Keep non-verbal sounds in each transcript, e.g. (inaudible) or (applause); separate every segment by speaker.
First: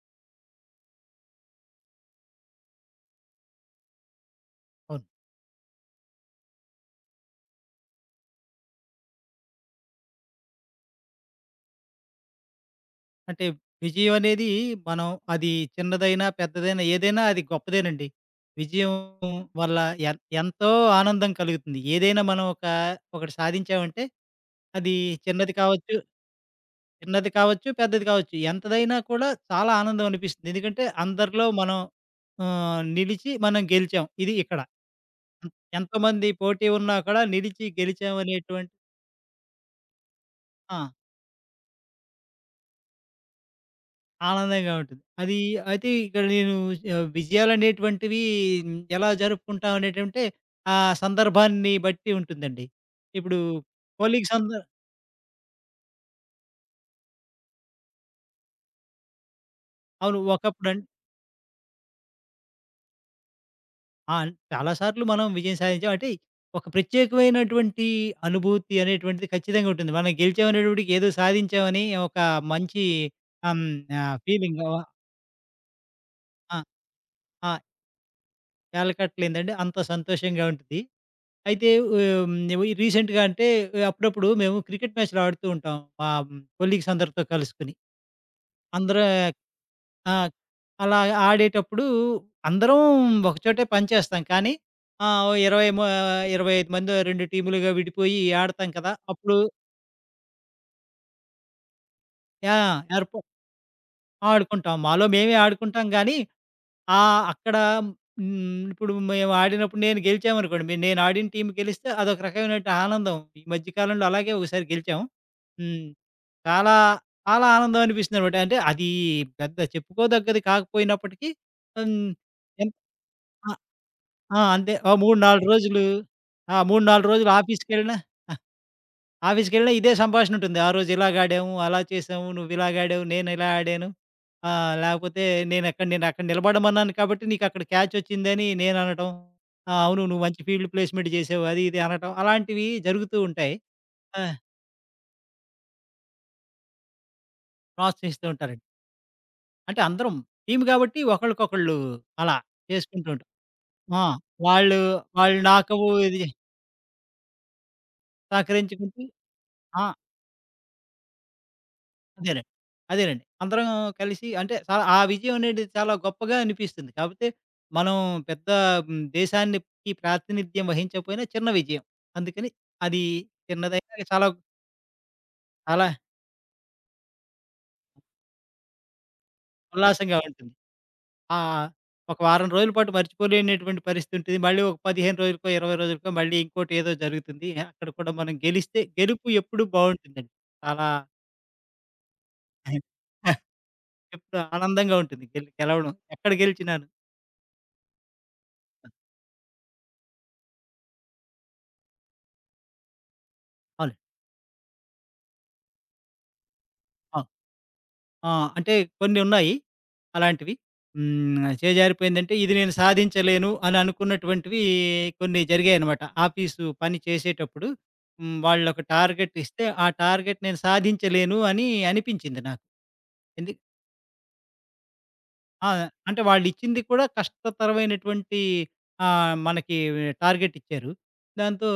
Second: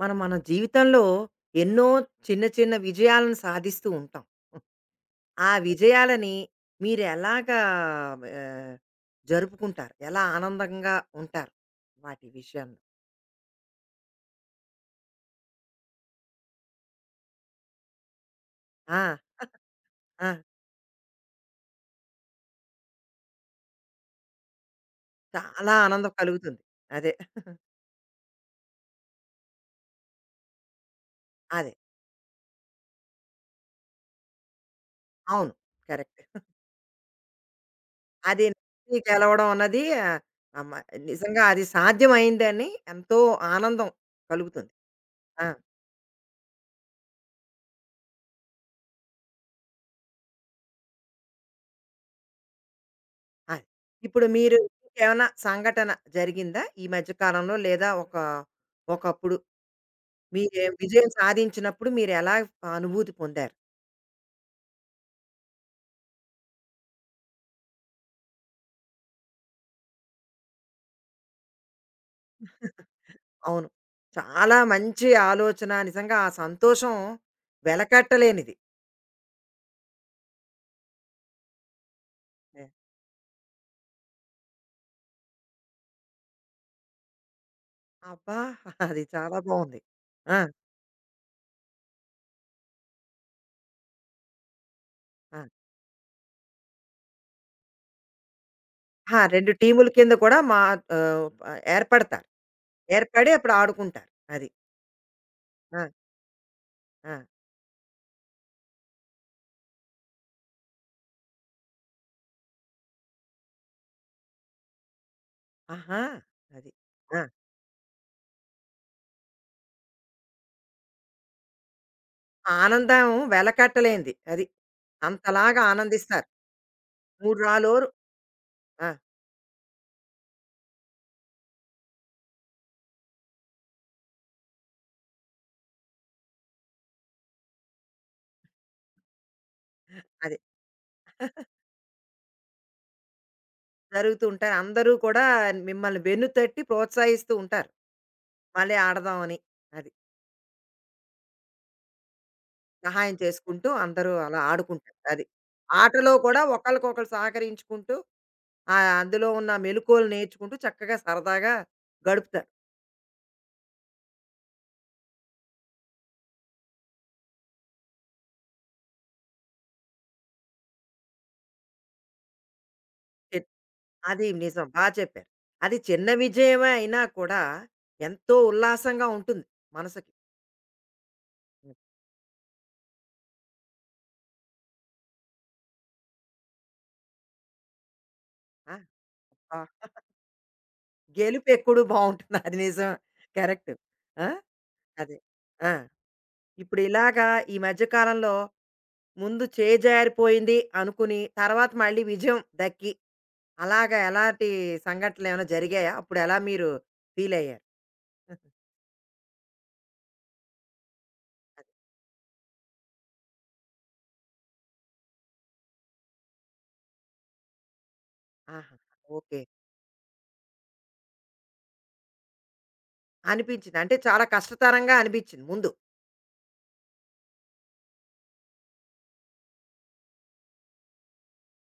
Speaker 1: మనం మన జీవితంలో ఎన్నో చిన్న చిన్న విజయాలను సాధిస్తూ ఉంటాం.
Speaker 2: అవును.
Speaker 1: ఆ విజయాలని మీరు ఎలాగా ఆహ్, జరుపుకుంటారు? ఎలా ఆనందంగా ఉంటారు? వాటి విషయంలో?
Speaker 2: అంటే విజయం అనేది మనం అది చిన్నదైనా, పెద్దదైనా ఏదైనా అది గొప్పదేనండి. విజయం
Speaker 1: ఆ!
Speaker 2: వల్ల
Speaker 1: ఆ!
Speaker 2: ఎంతో ఆనందం కలుగుతుంది. ఏదైనా మనం ఒకటి సాధించామంటే అది చిన్నది
Speaker 1: చాలా
Speaker 2: కావచ్చు,
Speaker 1: ఆనందం కలుగుతుంది. అదే.
Speaker 2: పెద్దది కావచ్చు. ఎంతదైనా కూడా చాలా ఆనందం అనిపిస్తుంది. ఎందుకంటే అందరిలో
Speaker 1: అదే.
Speaker 2: మనం నిలిచి మనం గెలిచాం. ఇది ఇక్కడ.
Speaker 1: అవును. కరెక్ట్.
Speaker 2: ఎంతోమంది పోటీ ఉన్నా కూడా నిలిచి
Speaker 1: అది
Speaker 2: గెలిచామనేటువంటి
Speaker 1: నెగ్గి గెలవడం అన్నది ఆహ్, మ
Speaker 2: ఆ!
Speaker 1: నిజంగా అది సాధ్యమైందని ఎంతో ఆనందం కలుగుతుంది.
Speaker 2: ఆనందంగా ఉంటుంది. అది
Speaker 1: ఆ!
Speaker 2: అయితే ఇక్కడ నేను విజయాలనేటువంటివి ఎలా జరుపుకుంటాం అనేటంటే, ఆ సందర్భాన్ని బట్టి ఉంటుందండి. ఇప్పుడు
Speaker 1: అది. ఇప్పుడు
Speaker 2: హోలీకి సంద.
Speaker 1: మీరు ఇంకేమైనా సంఘటన జరిగిందా ఈ మధ్య కాలంలో? లేదా ఒకప్పుడు
Speaker 2: అవును.
Speaker 1: మీరే
Speaker 2: ఒకప్పుడం.
Speaker 1: విజయం సాధించినప్పుడు మీరెలా అనుభూతి పొందారు?
Speaker 2: ఆ! చాలా సార్లు మనం విజయం సాధించాం. అంటే ఒక ప్రత్యేకమైనటువంటి అనుభూతి అనేటువంటిది ఖచ్చితంగా ఉంటుంది. మనం గెలిచామనేటప్పటికి ఏదో సాధించామని ఒక మంచి ఆహ్, హ్మ్,
Speaker 1: అవును. చాలా
Speaker 2: ఫీలింగ్.
Speaker 1: మంచి ఆలోచన. నిజంగా ఆ
Speaker 2: ఆ!
Speaker 1: సంతోషం
Speaker 2: ఆ!
Speaker 1: వెలకట్టలేనిది.
Speaker 2: వెలకట్టలేనిదండి. అంత సంతోషంగా ఉంటుంది. అయితే ఆహ్, హ్మ్.
Speaker 1: హ్మ్.
Speaker 2: రీసెంట్‌గా అంటే అప్పుడప్పుడు మేము క్రికెట్ మ్యాచ్‌లు ఆడుతూ ఉంటాం. మా కొలీగ్స్ అందరితో కలుసుకొని.
Speaker 1: అబ్బా!
Speaker 2: అందరూ
Speaker 1: అది చాలా బావుంది.
Speaker 2: ఆ!
Speaker 1: ఆ!
Speaker 2: అలా ఆడేటప్పుడు అందరం ఒకచోటే పనిచేస్తాం. కానీ ఓ
Speaker 1: ఆ!
Speaker 2: 20 మ 25 మందో 2 టీములుగా విడిపోయి ఆడతాం కదా!
Speaker 1: ఆ!
Speaker 2: అప్పుడు
Speaker 1: 2 టీముల కింద కూడా మా ఆహ్, ఏర్పడతారు.
Speaker 2: ఆ! ఏర్ప
Speaker 1: ఏర్పడి అప్పుడు ఆడుకుంటారు. అది.
Speaker 2: ఆడుకుంటాం. మాలో మేమే ఆడుకుంటాం
Speaker 1: ఆ!
Speaker 2: గానీ ఆ!
Speaker 1: ఆ!
Speaker 2: అక్కడ హ్మ్. ఇప్పుడు మేము ఆడినప్పుడు నేను గెలిచామనుకోండి. నేను ఆడిన టీమ్ గెలిస్తే అదొక రకమైనటువంటి ఆనందం. ఈ మధ్య కాలంలో అలాగే ఒకసారి గెలిచాం. హ్మ్.
Speaker 1: ఆహా! అది.
Speaker 2: చాలా,
Speaker 1: ఆ!
Speaker 2: చాలా ఆనందం అనిపిస్తుందనమాట. అంటే అది పెద్ద చెప్పుకోదగ్గది కాకపోయినప్పటికీ హ్మ్. ఎన్
Speaker 1: ఆనందం
Speaker 2: ఆ!
Speaker 1: వెలకట్టలేనిది.
Speaker 2: ఆ!
Speaker 1: అది.
Speaker 2: అంతే. ఓ 3, 4
Speaker 1: అంతలాగా
Speaker 2: రోజులు.
Speaker 1: ఆనందిస్తారు.
Speaker 2: ఆ! 3, 4 రోజులు
Speaker 1: 3 రాళ్లోరు
Speaker 2: ఆఫీస్‌కెళ్ళినా
Speaker 1: ఆ!
Speaker 2: ఆఫీస్‌కెళ్ళినా ఇదే సంభాషణ ఉంటుంది. ఆ రోజు ఇలాగాడాము, అలా చేసాము, నువ్విలాగాడావు, నేనిలా ఆడాను. లేకపోతే నేనక్కడ నేనక్కడ నిలబడమన్నాను కాబట్టి నీకక్కడ క్యాచొచ్చిందని నేననటం. ఆ! అవును. నువ్వు
Speaker 1: అది.
Speaker 2: మంచి ఫీల్డ్ ప్లేస్‌మెంట్ చేసావు. అది ఇది అనటం. అలాంటివి జరుగుతూ ఉంటాయి. ఆ!
Speaker 1: జరుగుతూ ఉంటాయి. అందరూ కూడా మిమ్మల్ని వెన్నుతట్టి ప్రోత్సహిస్తూ ఉంటారు.
Speaker 2: ప్రోత్సహిస్తూ ఉంటారండి.
Speaker 1: మళ్ళీ ఆడదాం అని.
Speaker 2: అంటే
Speaker 1: అది.
Speaker 2: అందరం టీమ్ కాబట్టి ఒకళ్ళకొకళ్ళు అలా చేసుకుంటూ
Speaker 1: సహాయం
Speaker 2: ఉంటాం.
Speaker 1: చేసుకుంటూ
Speaker 2: ఆ!
Speaker 1: అందరూ అలా
Speaker 2: వాళ్ళు,
Speaker 1: ఆడుకుంటారు. అది.
Speaker 2: వాళ్ళు నాకు
Speaker 1: ఆటలో
Speaker 2: ఇది
Speaker 1: కూడా ఒకళ్ళకొకళ్ళు సహకరించుకుంటూ
Speaker 2: సహకరించుకుంటూ
Speaker 1: అందులో ఉన్న
Speaker 2: ఆ!
Speaker 1: మెలుకువలు నేర్చుకుంటూ చక్కగా సరదాగా
Speaker 2: అదేనండి.
Speaker 1: గడుపుతారు.
Speaker 2: అదేనండి. అందరం కలిసి అంటే చాలా ఆ విజయం అనేది చాలా గొప్పగా అనిపిస్తుంది. కాపోతే మనం పెద్ద దేశానికి ప్రాతినిధ్యం వహించకపోయినా చిన్న విజయం. అందుకని అది
Speaker 1: ఎత్
Speaker 2: చిన్నదైనా చాలా
Speaker 1: అది నిజం. చెప్పారు. అది
Speaker 2: చాలా
Speaker 1: చిన్న విజయమే అయినా కూడా ఎంతో ఉల్లాసంగా ఉంటుంది మనసుకి.
Speaker 2: ఉల్లాసంగా ఉంటుంది. ఆ! ఒక వారం రోజుల పాటు మర్చిపోలేనటువంటి పరిస్థితి ఉంటుంది. మళ్ళీ ఒక 15 రోజులకో, 20 రోజులకో మళ్ళీ ఇంకోటి ఏదో జరుగుతుంది. అక్కడ కూడా మనం
Speaker 1: ఆ!
Speaker 2: గెలిస్తే గెలుపు
Speaker 1: ఆ!
Speaker 2: ఎప్పుడు బావుంటుందండి. చాలా
Speaker 1: గెలుపెక్కుడు బావుంటుంది. అది నిజం.
Speaker 2: (laughs)
Speaker 1: కరెక్ట్. ఆ!
Speaker 2: ఎప్పుడు ఆనందంగా
Speaker 1: అదే.
Speaker 2: ఉంటుంది.
Speaker 1: ఆ!
Speaker 2: గెలవడం ఎక్కడ గెలిచినాను.
Speaker 1: ఇప్పుడిలాగా ఈ మధ్య కాలంలో ముందు చేజారిపోయింది అనుకుని, తర్వాత మళ్ళీ విజయం దక్కి,
Speaker 2: అవును.
Speaker 1: అలాగా ఎలాంటి సంఘటనలేమైనా జరిగాయా? అప్పుడెలా మీరు
Speaker 2: ఆ!
Speaker 1: ఫీలయ్యారు?
Speaker 2: ఆ! అంటే కొన్ని ఉన్నాయి అలాంటివి. హ్మ్.
Speaker 1: అది.
Speaker 2: చేజారిపోయిందంటే ఇది నేను సాధించలేను అని అనుకున్నటువంటివి కొన్ని జరిగాయనమాట. ఆఫీసు పని చేసేటప్పుడు హ్మ్.
Speaker 1: ఆహా!
Speaker 2: వాళ్ళొక టార్గెట్
Speaker 1: ఓకే.
Speaker 2: ఇస్తే, ఆ టార్గెట్ నేను సాధించలేను అని అనిపించింది నాకు. ఎందు
Speaker 1: అనిపించింది. అంటే చాలా కష్టతరంగా అనిపించింది
Speaker 2: ఆ!
Speaker 1: ముందు.
Speaker 2: అంటే వాళ్ళిచ్చింది కూడా కష్టతరమైనటువంటి మనకి టార్గెట్ ఇచ్చారు. దాంతో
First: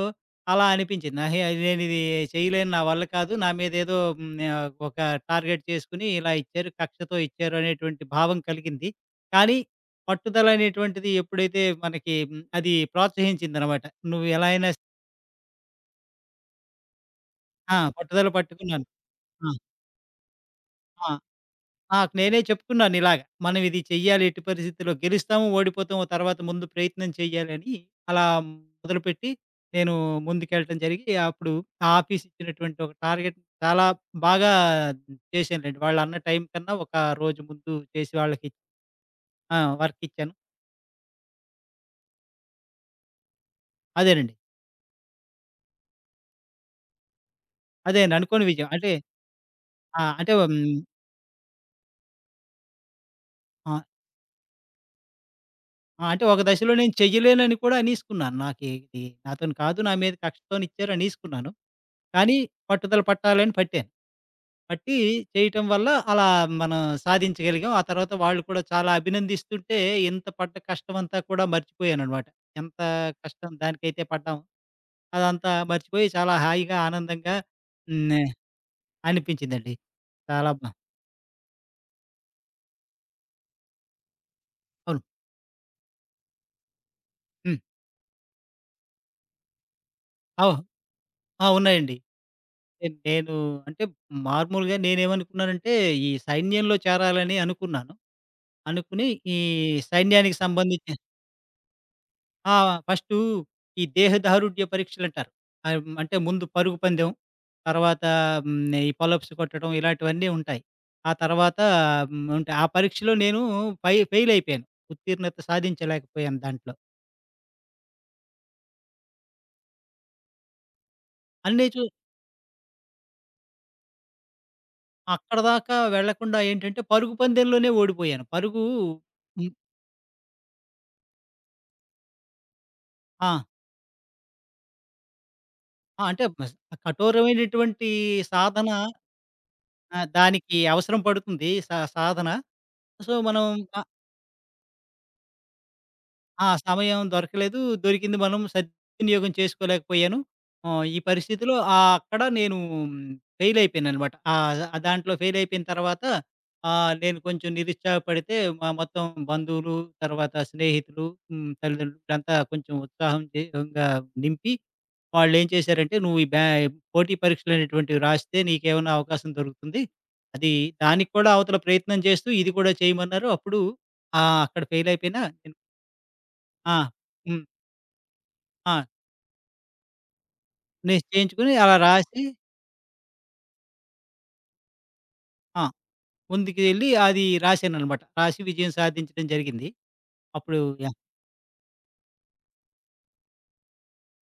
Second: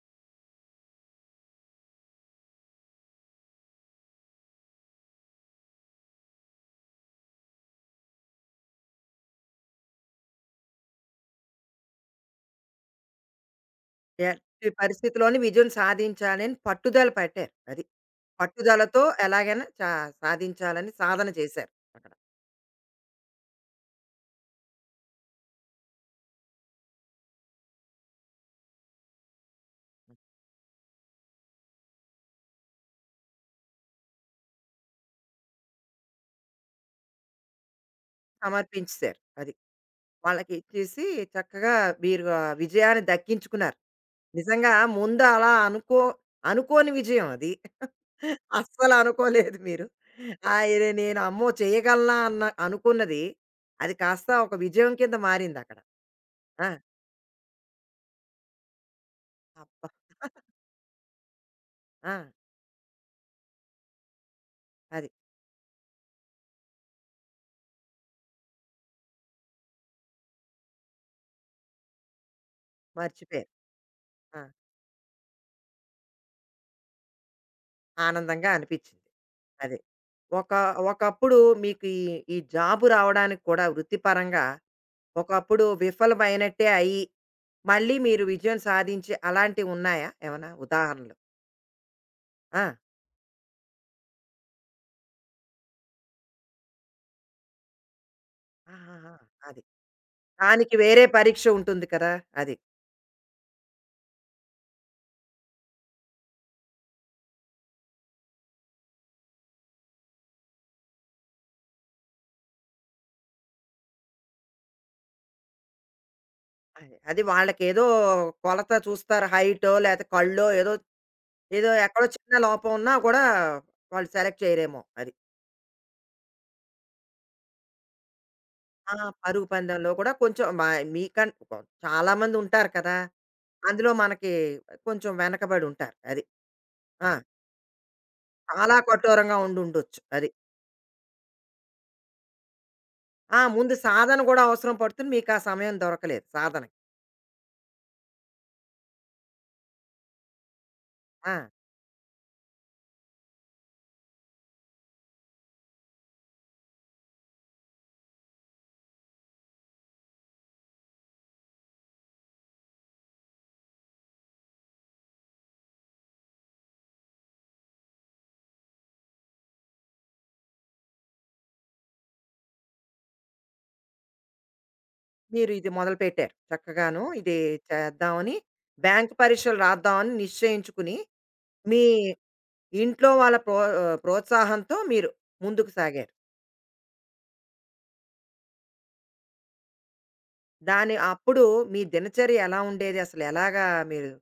Speaker 2: అలా అనిపించింది. అహే! నేనిది చేయలేను. నా వల్ల కాదు. నా మీదేదో ఒక టార్గెట్ చేసుకొని ఇలా ఇచ్చారు. కక్షతో ఇచ్చారు అనేటువంటి భావం కలిగింది. కానీ పట్టుదలనేటువంటిది ఎప్పుడైతే మనకి అది ప్రోత్సహించిందనమాట. నువ్వు ఎలా
Speaker 1: ఎట్టి
Speaker 2: అయినా స్
Speaker 1: పరిస్థితిలోని విజయం సాధించాలని పట్టుదల పట్టారు.
Speaker 2: ఆ!
Speaker 1: అది.
Speaker 2: పట్టుదల పట్టుకున్నాను.
Speaker 1: పట్టుదలతో
Speaker 2: ఆ!
Speaker 1: ఎలాగైనా సాధించాలని
Speaker 2: ఆ!
Speaker 1: సాధన చేశారు అక్కడ.
Speaker 2: నాకు నేనే చెప్పుకున్నాను ఇలాగ. మనం ఇది చెయ్యాలి ఎట్టి పరిస్థితిలో గెలుస్తాము, ఓడిపోతాము తర్వాత ముందు ప్రయత్నం చెయ్యాలి అని అలా మొదలుపెట్టి నేను ముందుకెళ్ళటం జరిగి అప్పుడు ఆ ఆఫీస్ ఇచ్చినటువంటి ఒక టార్గెట్ చాలా బాగా చేశానులెండి. వాళ్ళన్న టైం కన్నా ఒక రోజు ముందు చేసి వాళ్ళకి
Speaker 1: సమర్పించేశారు. అది.
Speaker 2: ఆ! వర్క్ ఇచ్చాను.
Speaker 1: వాళ్ళకి ఇచ్చేసి చక్కగా మీరు ఆ విజయాన్ని దక్కించుకున్నారు.
Speaker 2: అదేనండి.
Speaker 1: నిజంగా ముందు అలా అనుకోని విజయం అది. (laughs)
Speaker 2: అదే అనుకోని విజయం. అంటే
Speaker 1: అస్సలు అనుకోలేదు మీరు.
Speaker 2: ఆహ్, అంటే హ్మ్,
Speaker 1: ఆ! ఇది నేను అమ్మో! చేయగలనా అన్న అనుకున్నది
Speaker 2: ఆహ్,
Speaker 1: అది కాస్త ఒక విజయం కింద మారిందక్కడ.
Speaker 2: అంటే ఒక
Speaker 1: ఆ!
Speaker 2: దశలో నేను చెయ్యలేనని కూడా అనేసుకున్నాను. నాకు ఇది నాతోని కాదు,
Speaker 1: అబ్బా!
Speaker 2: నా మీద కక్షతోనిచ్చారు అనేసుకున్నాను.
Speaker 1: ఆ!
Speaker 2: కానీ పట్టుదల పట్టాలని పట్టాను. పట్టి
Speaker 1: అది
Speaker 2: చేయటం వల్ల అలా మనం సాధించగలిగాం. ఆ తర్వాత వాళ్ళు కూడా చాలా అభినందిస్తుంటే, ఇంత పడ్డ కష్టమంతా కూడా మర్చిపోయాననమాట. ఎంత
Speaker 1: మర్చిపోయారు.
Speaker 2: కష్టం దానికైతే పడ్డాం.
Speaker 1: ఆ!
Speaker 2: అదంతా మర్చిపోయి చాలా హాయిగా, ఆనందంగా హ్మ్.
Speaker 1: ఆనందంగా అనిపించింది.
Speaker 2: అనిపించిందండి.
Speaker 1: అది.
Speaker 2: చాలా
Speaker 1: ఒక
Speaker 2: బా.
Speaker 1: ఒకప్పుడు మీకు ఈ జాబ్ రావడానికి కూడా వృత్తిపరంగా
Speaker 2: అవును.
Speaker 1: ఒకప్పుడు విఫలమైనట్టే అయ్యి
Speaker 2: హ్మ్.
Speaker 1: మళ్ళీ మీరు విజయం సాధించి అలాంటివి ఉన్నాయా ఏమన్నా
Speaker 2: అవ్
Speaker 1: ఉదాహరణలు?
Speaker 2: ఆ! ఉన్నాయండి.
Speaker 1: ఆ!
Speaker 2: నేను అంటే మామూలుగా నేనేమనుకున్నానంటే, ఈ సైన్యంలో చేరాలని అనుకున్నాను. అనుకుని
Speaker 1: ఆహాహా!
Speaker 2: ఈ
Speaker 1: అది.
Speaker 2: సైన్యానికి
Speaker 1: దానికి
Speaker 2: సంబంధించి
Speaker 1: వేరే పరీక్ష ఉంటుంది కదా! అది.
Speaker 2: ఆ! ఫస్టు ఈ దేహదారుఢ్య పరీక్షలంటారు. అంటే ముందు పరుగు పందెం, తర్వాత ఈ పొలప్స్ కొట్టడం ఇలాంటివన్నీ ఉంటాయి. ఆ తర్వాత ఉంటాయి. ఆ పరీక్షలో నేను ఫెయిలయిపోయాను. ఉత్తీర్ణత సాధించలేకపోయాను దాంట్లో.
Speaker 1: అది. అది వాళ్ళకేదో కొలత చూస్తారు హైటో లేతే కళ్ళో ఏదో,
Speaker 2: అన్నీ
Speaker 1: ఏదో
Speaker 2: చూ
Speaker 1: ఎక్కడో చిన్న లోపం ఉన్నా కూడా వాళ్ళు సెలెక్ట్ చేయరేమో అది.
Speaker 2: అక్కడిదాకా వెళ్ళకుండా ఏంటంటే పరుగు పందెంలోనే ఓడిపోయాను. పరుగు
Speaker 1: ఆ! పరుగు
Speaker 2: హ్మ్.
Speaker 1: పందెంలో కూడా కొంచెం మ మీకన్ చాలామంది ఉంటారు కదా!
Speaker 2: ఆ!
Speaker 1: అందులో మనకి కొంచెం వెనకబడి ఉంటారు.
Speaker 2: ఆ!
Speaker 1: అది.
Speaker 2: అంటే
Speaker 1: ఆ!
Speaker 2: కఠోరమైనటువంటి సాధన
Speaker 1: చాలా కఠోరంగా ఉండుండొచ్చు. అది.
Speaker 2: దానికి అవసరం పడుతుంది సాధన. సో,
Speaker 1: ఆ!
Speaker 2: మనం
Speaker 1: ముందు
Speaker 2: ఆ
Speaker 1: సాధన కూడా అవసరం పడుతుంది. మీకా సమయం దొరకలేదు
Speaker 2: ఆ!
Speaker 1: సాధనకి.
Speaker 2: సమయం దొరకలేదు. దొరికింది మనం సద్వినియోగం చేసుకోలేకపోయాను. ఈ
Speaker 1: ఆ!
Speaker 2: పరిస్థితిలో అక్కడ నేను ఫెయిల్ అయిపోయాననమాట. దాంట్లో ఫెయిల్ అయిపోయిన తర్వాత నేను కొంచెం నిరుత్సాహపడితే మా మొత్తం బంధువులు, తర్వాత స్నేహితులు, తల్లిదండ్రులు వీళ్ళంతా కొంచెం ఉత్సాహం ఇంగా నింపి వాళ్ళేం చేశారంటే, "నువ్వు ఈ బ్యా పోటీ పరీక్షలు అనేటువంటివి రాస్తే నీకేమన్నా అవకాశం దొరుకుతుంది. అది దానికి కూడా అవతల ప్రయత్నం చేస్తూ ఇది కూడా చేయమన్నారు." అప్పుడు అక్కడ ఫెయిల్ అయిపోయినా
Speaker 1: మీరు ఇది మొదలుపెట్టారు.
Speaker 2: ఆ!
Speaker 1: చక్కగాను ఇది
Speaker 2: హ్మ్.
Speaker 1: చేద్దామని,
Speaker 2: ఆ!
Speaker 1: బ్యాంక్ పరీక్షలు రాద్దామని నిశ్చయించుకుని,
Speaker 2: నేను చేయించుకొని అలా
Speaker 1: మీ
Speaker 2: రాసి
Speaker 1: ఇంట్లో వాళ్ళ ప్రోత్సాహంతో మీరు
Speaker 2: ఆ!
Speaker 1: ముందుకు సాగారు.
Speaker 2: ముందుకెళ్ళి అది రాశాననమాట. రాసి విజయం సాధించడం జరిగింది. అప్పుడు
Speaker 1: దాని
Speaker 2: యాహ్!
Speaker 1: అప్పుడు మీ దినచర్య ఎలా ఉండేది? అసలు ఎలాగా మీరు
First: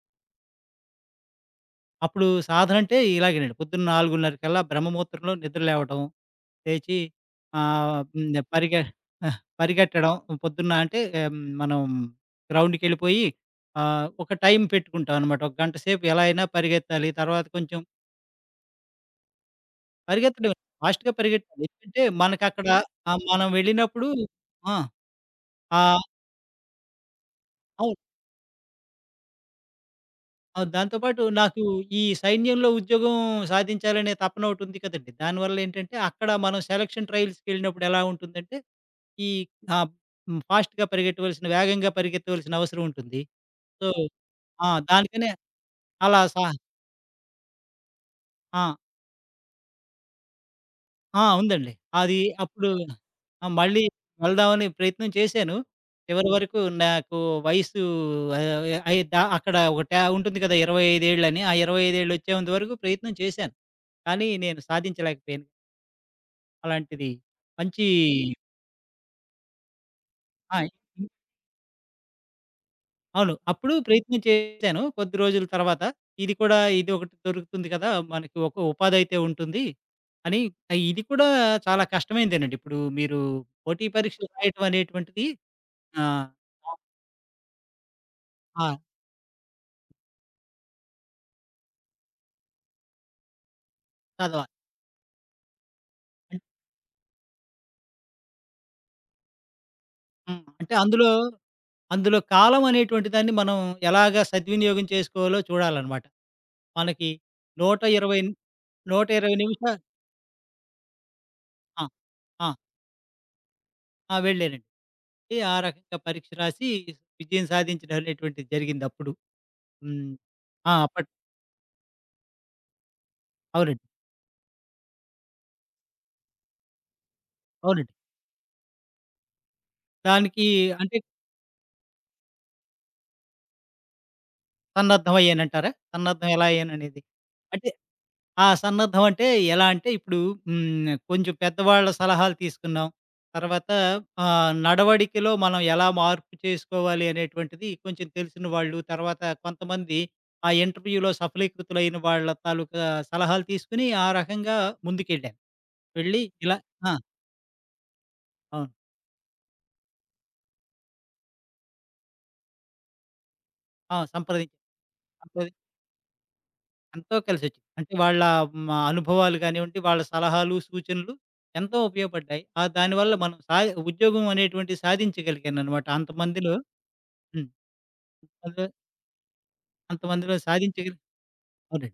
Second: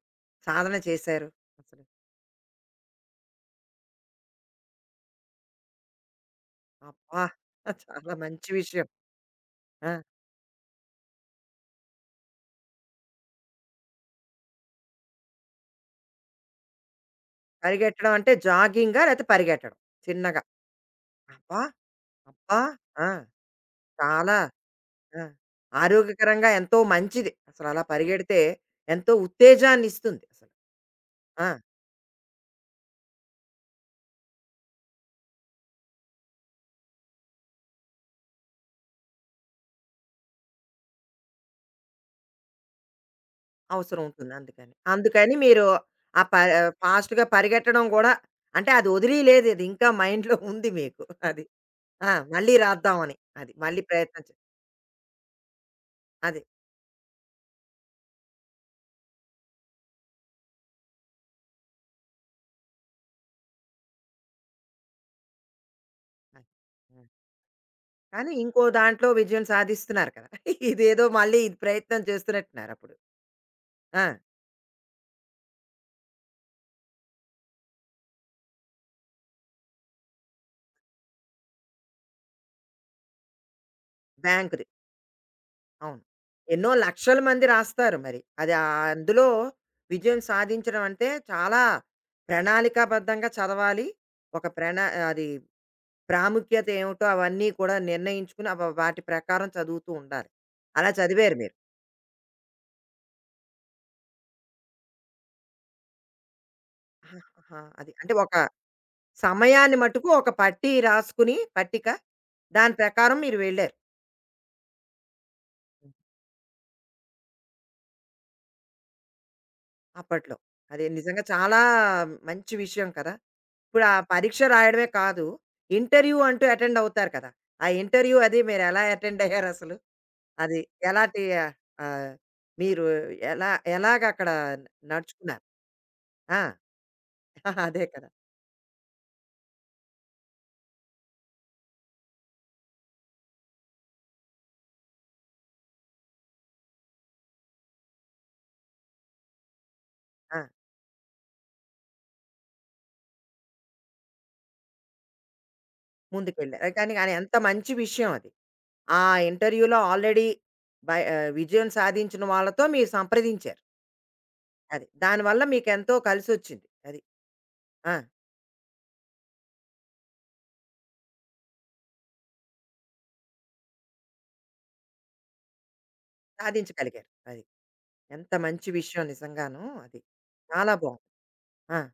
Speaker 1: సాధన చేశారు అసలు?
Speaker 2: అప్పుడు సాధనంటే ఇలాగేనండి. పొద్దున్న 4:30 కల్లా బ్రహ్మముహూర్తంలో నిద్ర లేవటం, లేచి
Speaker 1: అబ్బా!
Speaker 2: ఆహ్,
Speaker 1: చాలా
Speaker 2: హ్మ్.
Speaker 1: మంచి విషయం. ఆ!
Speaker 2: పరిగెట్టడం. పొద్దున్న అంటే మనం గ్రౌండ్‌కెళ్ళిపోయి ఒక టైం పెట్టుకుంటాం అనమాట. ఒక గంట సేపు ఎలా అయినా పరిగెత్తాలి. తర్వాత కొంచెం
Speaker 1: పరిగెట్టడం అంటే జాగింగా? లేతే పరిగెట్టడం చిన్నగా?
Speaker 2: పరిగెత్తడమే ఫాస్ట్‌గా
Speaker 1: అబ్బా!
Speaker 2: పరిగెట్టాలి. ఎందుకంటే
Speaker 1: అబ్బా!
Speaker 2: మనకక్కడ
Speaker 1: ఆ!
Speaker 2: మనం వెళ్ళినప్పుడు
Speaker 1: చాలా
Speaker 2: ఆ!
Speaker 1: ఆ!
Speaker 2: ఆ
Speaker 1: ఆరోగ్యకరంగా ఎంతో మంచిది. అసలు అలా
Speaker 2: అవును.
Speaker 1: పరిగెడితే ఎంతో ఉత్తేజాన్ని ఇస్తుంది అసలు.
Speaker 2: అవును. దాంతో పాటు
Speaker 1: ఆ!
Speaker 2: నాకు ఈ సైన్యంలో ఉద్యోగం సాధించాలనే తపన ఒకటుంది కదండీ. దానివల్ల ఏంటంటే, అక్కడ మనం సెలక్షన్ ట్రయల్స్‌కెళ్ళినప్పుడు ఎలా ఉంటుందంటే, ఈ ఆహ్, హ్మ్. ఫాస్ట్‌గా వేగంగా పరిగెత్తవలసిన అవసరం ఉంటుంది. సో,
Speaker 1: అవసరం ఉంటుంది
Speaker 2: ఆ!
Speaker 1: అందుకని.
Speaker 2: దానికనే
Speaker 1: అందుకని మీరు
Speaker 2: అలా
Speaker 1: ఆ
Speaker 2: సా
Speaker 1: ఫాస్ట్‌గా పరిగెట్టడం గూడా
Speaker 2: ఆ!
Speaker 1: అంటే అది వదిలీయలేదు. ఇది ఇంకా మైండ్‌లో ఉంది మీకు.
Speaker 2: ఆ!
Speaker 1: అది.
Speaker 2: ఉందండి.
Speaker 1: ఆ!
Speaker 2: అది
Speaker 1: మళ్ళీ
Speaker 2: అప్పుడు
Speaker 1: రాద్దామని.
Speaker 2: ఆ!
Speaker 1: అది. మళ్ళీ
Speaker 2: మళ్ళీ
Speaker 1: ప్రయత్నం
Speaker 2: వెళ్దామని ప్రయత్నం చేశాను. చివరి
Speaker 1: అది.
Speaker 2: వరకు నాకు వయసు అయి దా అక్కడ ఒక ట్యా ఉంటుంది కదా! 25 ఏళ్ళని. ఆ 25 ఏళ్ళు వచ్చేంత వరకు ప్రయత్నం చేశాను. కానీ నేను సాధించలేకపోయాను.
Speaker 1: అది. హ్మ్.
Speaker 2: అలాంటిది మంచి
Speaker 1: కానీ ఇంకో దాంట్లో విజయం సాధిస్తున్నారు కదా! (laughs)
Speaker 2: ఆ!
Speaker 1: ఇదేదో మళ్ళీ ఇది ప్రయత్నం చేస్తున్నట్టున్నారు అప్పుడు.
Speaker 2: అవును. అప్పుడు
Speaker 1: ఆ!
Speaker 2: ప్రయత్నం చేశాను. కొద్ది రోజుల తర్వాత ఇది ఒకటి దొరుకుతుంది కదా! మనకి ఒక ఉపాధైతే ఉంటుంది అని ఇది కూడా చాలా కష్టమైందేనండి. ఇప్పుడు మీరు పోటీ పరీక్షలు
Speaker 1: బ్యాంక్‌ది.
Speaker 2: రాయటం అనేటువంటిది
Speaker 1: అవును.
Speaker 2: ఆ!
Speaker 1: ఎన్నో లక్షల మంది రాస్తారు మరి. అది
Speaker 2: ఆ!
Speaker 1: అందులో విజయం సాధించడం అంటే చాలా ప్రణాళికాబద్ధంగా చదవాలి. ఒక
Speaker 2: చదవాలి.
Speaker 1: ప్రణా అది
Speaker 2: అన్
Speaker 1: ప్రాముఖ్యత ఏమిటో అవన్నీ కూడా నిర్ణయించుకుని అవ వాటి ప్రకారం చదువుతూ ఉండాలి.
Speaker 2: హ్మ్. అంటే
Speaker 1: అలా చదివారు మీరు.
Speaker 2: అందులో కాలం అనేటువంటి దాన్ని మనం ఎలాగా సద్వినియోగం చేసుకోవాలో చూడాలనమాట. మనకి
Speaker 1: ఆహాహా! అది అంటే
Speaker 2: 120
Speaker 1: ఒక
Speaker 2: 120
Speaker 1: సమయాన్ని
Speaker 2: నిమిషాలు
Speaker 1: మటుకు ఒక పట్టీ రాసుకుని
Speaker 2: ఆ!
Speaker 1: పట్టిక
Speaker 2: ఆ!
Speaker 1: దాని ప్రకారం మీరు వెళ్లారు.
Speaker 2: ఆ! వెళ్ళానండి. ఏ ఆ రకంగా పరీక్ష రాసి విజయం సాధించడం అనేటువంటిది జరిగిందప్పుడు. హ్మ్.
Speaker 1: అప్పట్లో.
Speaker 2: ఆ!
Speaker 1: అది
Speaker 2: అప్పట్.
Speaker 1: నిజంగా చాలా మంచి విషయం కదా! ఇప్పుడు
Speaker 2: అవునండి.
Speaker 1: ఆ పరీక్ష రాయడమే కాదు, ఇంటర్వ్యూ అంటూ అటెండ్ అవుతారు కదా! ఆ
Speaker 2: అవునండి.
Speaker 1: ఇంటర్వ్యూ అది మీరెలా అటెండ్ అయ్యారసలు?
Speaker 2: దానికి
Speaker 1: అది
Speaker 2: అంటే
Speaker 1: ఎలాంటి ఆహ్, మీరు ఎలా ఎలాగక్కడ నడుచుకున్నారు?
Speaker 2: సన్నద్ధమయ్యానంటారా? సన్నద్ధం
Speaker 1: ఆ!
Speaker 2: ఎలా అయ్యాననేది. అంటే
Speaker 1: (laughs) అదే కదా!
Speaker 2: ఆ! సన్నద్ధం అంటే ఎలా అంటే ఇప్పుడు హ్మ్. కొంచెం పెద్దవాళ్ళ సలహాలు తీసుకున్నాం. తర్వాత నడవడికలో మనం ఎలా మార్పు చేసుకోవాలి అనేటువంటిది కొంచెం తెలిసిన వాళ్ళు, తర్వాత కొంతమంది
Speaker 1: ఆ!
Speaker 2: ఆ ఇంటర్వ్యూలో సఫలీకృతులైన వాళ్ళ తాలూకా సలహాలు తీసుకొని ఆ రకంగా ముందుకెళ్ళాను. వెళ్ళి ఇలా
Speaker 1: ముందుకెళ్ళారు.
Speaker 2: ఆ!
Speaker 1: కానీ ఎంత మంచి విషయం అది.
Speaker 2: అవును.
Speaker 1: ఆ ఇంటర్వ్యూలో ఆల్రెడీ విజయం సాధించిన వాళ్ళతో మీరు సంప్రదించారు.
Speaker 2: ఆ! సంప్రదించాను.
Speaker 1: అది. దానివల్ల
Speaker 2: సంప్రది
Speaker 1: మీకెంతో కలిసొచ్చింది. అది.
Speaker 2: ఎంతో కలిసొచ్చింది.
Speaker 1: ఆ!
Speaker 2: అంటే వాళ్ళ మా అనుభవాలు కానివ్వండి, వాళ్ళ సలహాలు, సూచనలు ఎంతో ఉపయోగపడ్డాయి. ఆ దానివల్ల మనం సా ఉద్యోగం అనేటువంటిది సాధించగలిగాననమాట. అంతమందిలో
Speaker 1: సాధించగలిగారు. అది.
Speaker 2: హ్మ్.
Speaker 1: ఎంత
Speaker 2: అంతమందిలో
Speaker 1: మంచి విషయం నిజంగాను అది.
Speaker 2: అంతమందిలో
Speaker 1: చాలా
Speaker 2: సాధించగలి
Speaker 1: బావుంది. ఆ!
Speaker 2: అవునండి.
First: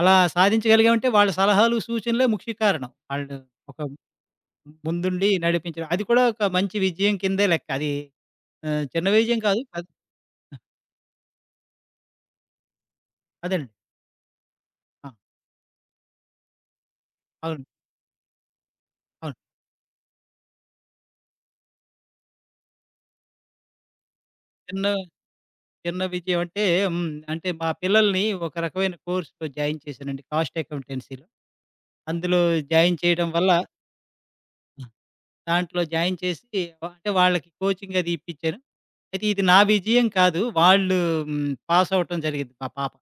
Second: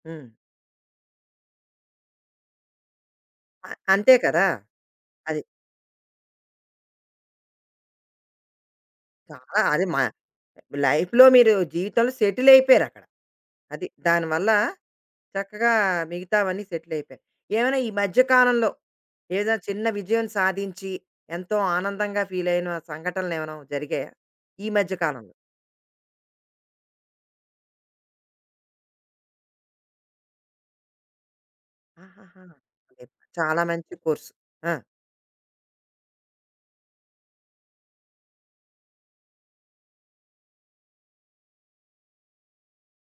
Speaker 2: అలా
Speaker 1: హ్మ్.
Speaker 2: సాధించగలిగామంటే వాళ్ళ సలహాలు, సూచనలే ముఖ్య కారణం. వాళ్ళు
Speaker 1: అ
Speaker 2: ఒక
Speaker 1: అంతే కదా!
Speaker 2: ముందుండి
Speaker 1: అది.
Speaker 2: నడిపించడం. అది కూడా ఒక మంచి విజయం కిందే లెక్క. అది చిన్న విజయం
Speaker 1: చాలా
Speaker 2: కాదు.
Speaker 1: అది
Speaker 2: అద్
Speaker 1: మా లైఫ్‌లో మీరు జీవితంలో సెటిల్ అయిపోయారక్కడ.
Speaker 2: అదండి.
Speaker 1: అది. దానివల్ల
Speaker 2: ఆ!
Speaker 1: చక్కగా మిగతావన్నీ సెటిల్ అయిపోయాయి.
Speaker 2: అవును.
Speaker 1: ఏమైనా ఈ మధ్య కాలంలో
Speaker 2: అవును.
Speaker 1: ఏదో చిన్న విజయం సాధించి ఎంతో ఆనందంగా ఫీల్ అయిన సంఘటనలేమైనా జరిగాయా? ఈ
Speaker 2: చిన్న
Speaker 1: మధ్య కాలంలో?
Speaker 2: చిన్న విజయం అంటే హ్మ్. అంటే మా పిల్లల్ని ఒక రకమైన కోర్స్‌లో జాయిన్ చేశానండి. కాస్ట్ అకౌంటెన్సీలో. అందులో
Speaker 1: ఆహాహా!
Speaker 2: జాయిన్
Speaker 1: అదే
Speaker 2: చేయడం వల్ల
Speaker 1: చాలా మంచి కోర్సు. ఆ!
Speaker 2: దాంట్లో జాయిన్ చేసి అంటే వాళ్ళకి కోచింగ్ అది ఇప్పించాను. అయితే ఇది నా విజయం కాదు. వాళ్ళు హ్మ్. పాస్ అవ్వటం జరిగింది మా పాప.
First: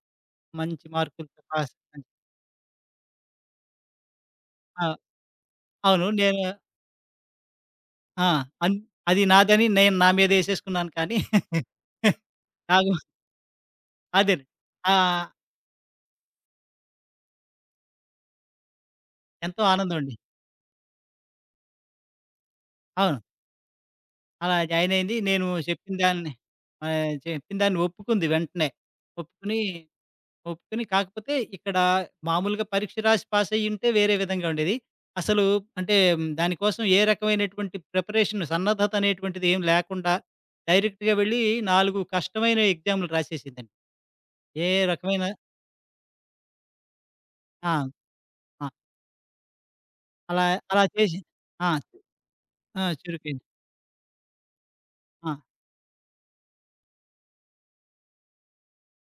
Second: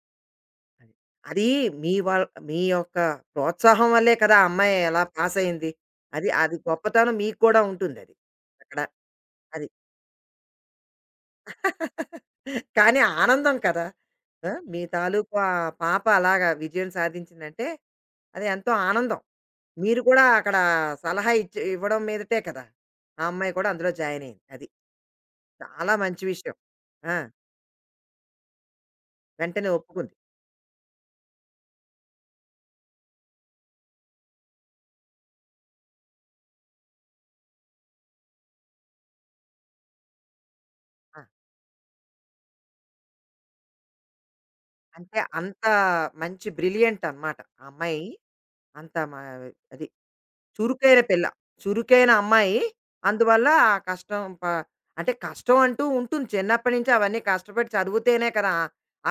Speaker 2: మంచి
Speaker 1: అది.
Speaker 2: మార్కులతో
Speaker 1: అది
Speaker 2: పాస్.
Speaker 1: మీ యొక్క ప్రోత్సాహం వల్లే కదా! ఆ అమ్మాయి
Speaker 2: ఆ!
Speaker 1: ఎలా పాస్ అయింది.
Speaker 2: అవును.
Speaker 1: అది
Speaker 2: నేను
Speaker 1: అది గొప్పతనం మీకు కూడా ఉంటుందది.
Speaker 2: ఆ! అన్
Speaker 1: అక్కడ
Speaker 2: అది నాదని
Speaker 1: అది.
Speaker 2: నేను నా మీద ఏసేసుకున్నాను కానీ
Speaker 1: (laughs)
Speaker 2: (laughs) నాకు
Speaker 1: కానీ ఆనందం కదా!
Speaker 2: అదేనండి.
Speaker 1: ఆ! మీ
Speaker 2: ఆ!
Speaker 1: తాలూకు ఆ పాప అలాగా విజయం సాధించిందంటే అది ఎంతో ఆనందం.
Speaker 2: ఎంతో ఆనందం
Speaker 1: మీరు
Speaker 2: అండి.
Speaker 1: కూడా అక్కడ సలహా ఇచ్చి ఇవ్వడం మీదటే కదా!
Speaker 2: అవును.
Speaker 1: ఆ అమ్మాయి కూడా అందులో జాయిన్ అయింది.
Speaker 2: అలా
Speaker 1: అది.
Speaker 2: జాయిన్ అయింది. నేను
Speaker 1: చాలా
Speaker 2: చెప్పిన
Speaker 1: మంచి
Speaker 2: దాన్ని
Speaker 1: విషయం. ఆ!
Speaker 2: చెప్పిన దాన్ని ఒప్పుకుంది వెంటనే. ఒప్పుకుని,
Speaker 1: వెంటనే ఒప్పుకుంది.
Speaker 2: ఒప్పుకుని కాకపోతే ఇక్కడ మామూలుగా పరీక్ష రాసి పాస్ అయ్యుంటే వేరే విధంగా ఉండేది. అసలు అంటే దానికోసం ఏ రకమైనటువంటి ప్రిపరేషన్ సన్నద్ధత అనేటువంటిది ఏం లేకుండా డైరెక్ట్‌గా
Speaker 1: ఆ!
Speaker 2: వెళ్ళి 4 కష్టమైన ఎగ్జామ్‌లు రాసేసిందండి. ఏ
Speaker 1: అంటే
Speaker 2: రకమైన
Speaker 1: అంత మంచి బ్రిలియంట్ అనమాట. ఆ
Speaker 2: ఆ!
Speaker 1: అమ్మాయి
Speaker 2: ఆ!
Speaker 1: అంత మ అది.
Speaker 2: అలా అలా
Speaker 1: చురుకైన
Speaker 2: చేసి
Speaker 1: పిల్ల.
Speaker 2: ఆ!
Speaker 1: చురుకైన అమ్మాయి.
Speaker 2: ఆ! చురుకైంది.
Speaker 1: అందువల్ల ఆ కష్టం అంటే
Speaker 2: ఆ!
Speaker 1: కష్టం అంటూ ఉంటుంది. చిన్నప్పటి నుంచి అవన్నీ కష్టపడి చదివితేనే కదా!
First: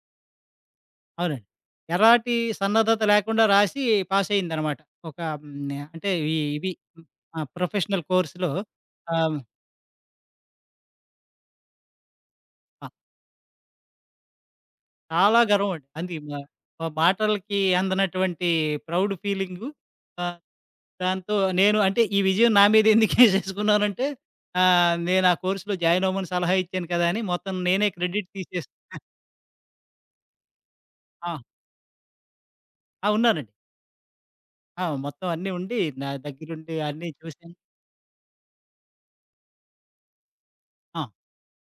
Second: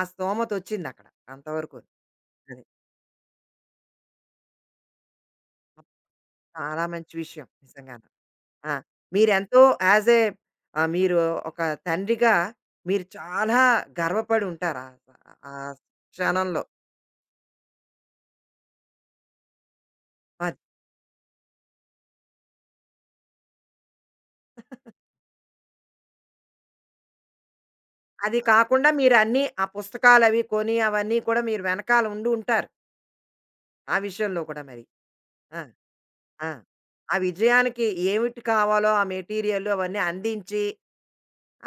Speaker 1: ఆ స్థోమతొచ్చిందక్కడ.
Speaker 2: అవునండి.
Speaker 1: అంతవరకు.
Speaker 2: ఎలాంటి
Speaker 1: అది.
Speaker 2: సన్నద్ధత లేకుండా రాసి పాసయిందనమాట. ఒక హ్మ్. అంటే ఇవి
Speaker 1: చాలా మంచి
Speaker 2: ఆ!
Speaker 1: విషయం.
Speaker 2: ప్రొఫెషనల్
Speaker 1: నిజంగాను.
Speaker 2: కోర్స్‌లో
Speaker 1: ఆ!
Speaker 2: ఆహ్,
Speaker 1: మీరెంతో యాజ్ ఎ ఆహ్, మీరు ఒక తండ్రిగా
Speaker 2: ఆహ్,
Speaker 1: మీరు చాలా గర్వపడి ఉంటారు. ఆ
Speaker 2: చాలా
Speaker 1: ఆ
Speaker 2: గర్వమండి. అంది మా
Speaker 1: క్షణంలో.
Speaker 2: మా మాటలకి అందనటువంటి ప్రౌడ్ ఫీలింగు. ఆహ్,
Speaker 1: అది.
Speaker 2: దాంతో నేను అంటే ఈ విజయం నా మీద ఎందుకు ఏసేసుకున్నానంటే నేను ఆ కోర్స్‌లో జాయిన్ అవ్వమని సలహా ఇచ్చాను కదా! అని మొత్తం నేనే క్రెడిట్
Speaker 1: అది
Speaker 2: తీసేస్.
Speaker 1: కాకుండా మీరన్నీ ఆ పుస్తకాలవి కొని అవన్నీ
Speaker 2: ఆ!
Speaker 1: కూడా మీరు వెనకాల ఉండి ఉంటారు.
Speaker 2: ఆ! ఉన్నానండి.
Speaker 1: ఆ విషయంలో కూడా మరి.
Speaker 2: ఆ! మొత్తం అన్నీ
Speaker 1: ఆ!
Speaker 2: ఉండి నా
Speaker 1: ఆ!
Speaker 2: దగ్గరుండి అన్నీ
Speaker 1: ఆ
Speaker 2: చూసాను.
Speaker 1: విజయానికి ఏమిటి కావాలో ఆ మెటీరియల్లు అవన్నీ అందించి,
Speaker 2: ఆ!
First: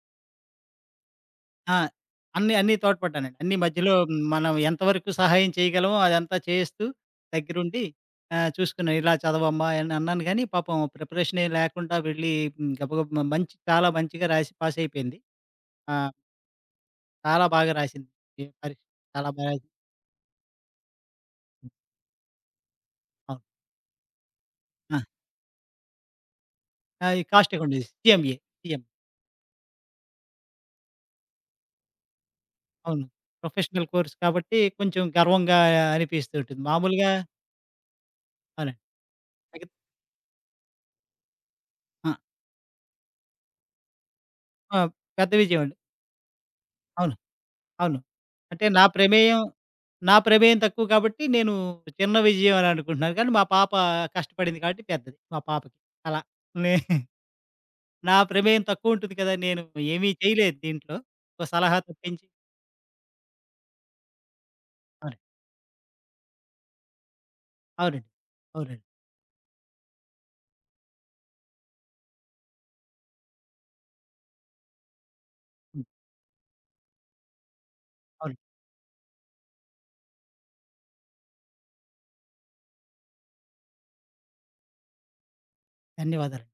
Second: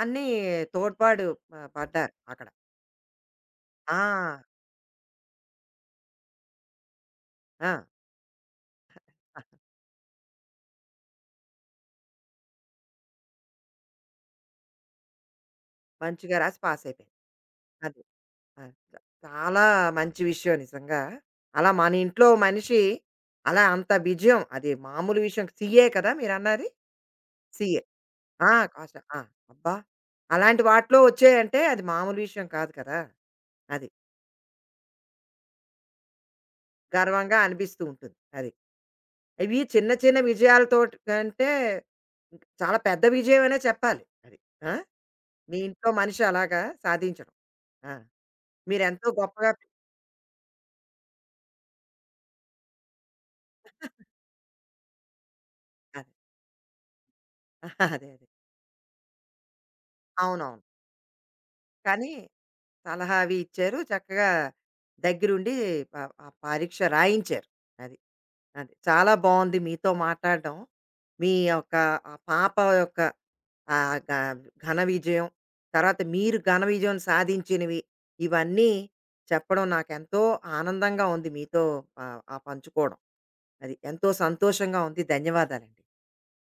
Speaker 1: అన్నీ తోడ్పాటు
Speaker 2: ఆ!
Speaker 1: పడ్డారు అక్కడ.
Speaker 2: అన్నీ తోడ్పడ్డానండి. అన్నీ మధ్యలో
Speaker 1: ఆ!
Speaker 2: మనం ఎంతవరకు సహాయం చేయగలమో అదంతా చేస్తూ
Speaker 1: ఆ!
Speaker 2: దగ్గరుండి చూసుకున్నాను. ఇలా చదవమ్మా అని అన్నాను గానీ, పాపం ప్రిపరేషన్ ఏం లేకుండా వెళ్ళి గబగబా చాలా మంచిగా రాసి పాస్ అయిపోయింది. ఆ!
Speaker 1: మంచిగా రాసి పాస్ అయిపోయారు.
Speaker 2: చాలా బాగా
Speaker 1: అది.
Speaker 2: రాసింది. ఏ
Speaker 1: ఆ!
Speaker 2: పరీక్ష
Speaker 1: చ
Speaker 2: చాలా బాగా
Speaker 1: చాలా
Speaker 2: రాసింది.
Speaker 1: మంచి విషయం నిజంగా. అలా మన ఇంట్లో మనిషి
Speaker 2: అవును.
Speaker 1: అలా అంత విజయం అది
Speaker 2: ఆ!
Speaker 1: మామూలు విషయం సీఏ కదా మీరన్నది?
Speaker 2: ఆ! ఈ కాస్ట్ అకౌంట్
Speaker 1: సీఏ.
Speaker 2: సీఎంఏ.
Speaker 1: ఆ!
Speaker 2: సీఎం.
Speaker 1: కాస్ట్ ఆ! అబ్బా! అలాంటి వాటిలో వచ్చాయంటే అది మామూలు విషయం కాదు కదా!
Speaker 2: అవును. ప్రొఫెషనల్
Speaker 1: అది.
Speaker 2: కోర్స్ కాబట్టి కొంచెం గర్వంగా అనిపిస్తూ ఉంటుంది. మామూలుగా
Speaker 1: గర్వంగా అనిపిస్తూ ఉంటుంది. అది.
Speaker 2: అవునండి.
Speaker 1: ఇవి
Speaker 2: తగిత్
Speaker 1: చిన్న చిన్న విజయాలతోటి కంటే
Speaker 2: ఆ!
Speaker 1: చాలా పెద్ద విజయమనే చెప్పాలి. అది. ఆ!
Speaker 2: ఆ! పెద్ద
Speaker 1: మీ
Speaker 2: విజయం అండి.
Speaker 1: ఇంట్లో మనిషి అలాగా
Speaker 2: అవును.
Speaker 1: సాధించడం. ఆ!
Speaker 2: అవును. అంటే
Speaker 1: మీరెంతో గొప్పగా అదే.
Speaker 2: నా ప్రమేయం తక్కువ కాబట్టి నేను చిన్న విజయం అని అనుకుంటున్నాను. కానీ మా పాప కష్టపడింది కాబట్టి పెద్దది మా పాపకి. అలా.
Speaker 1: (laughs)
Speaker 2: నే (laughs)
Speaker 1: అదే. అదే.
Speaker 2: నా ప్రమేయం తక్కువుంటుంది కదా! నేను ఏమీ చేయలేదు
Speaker 1: అవునవును.
Speaker 2: దీంట్లో. ఒక సలహా
Speaker 1: కానీ
Speaker 2: తప్పించి
Speaker 1: సలహా అవి ఇచ్చారు. చక్కగా
Speaker 2: అవును.
Speaker 1: దగ్గరుండి ప ఆ పరీక్ష రాయించారు. అది.
Speaker 2: అవునండి.
Speaker 1: అది.
Speaker 2: అవునండి.
Speaker 1: చాలా బాగుంది మీతో మాట్లాడడం. మీ యొక్క ఆ పాప యొక్క ఆహ్, ఘ ఘన విజయం,
Speaker 2: హ్మ్.
Speaker 1: తర్వాత మీరు ఘన విజయం సాధించినవి,
Speaker 2: అవును.
Speaker 1: ఇవన్నీ చెప్పడం నాకెంతో ఆనందంగా ఉంది మీతో ఆ పంచుకోవడం. అది ఎంతో సంతోషంగా ఉంది. ధన్యవాదాలండి.
Speaker 2: ధన్యవాదాలు.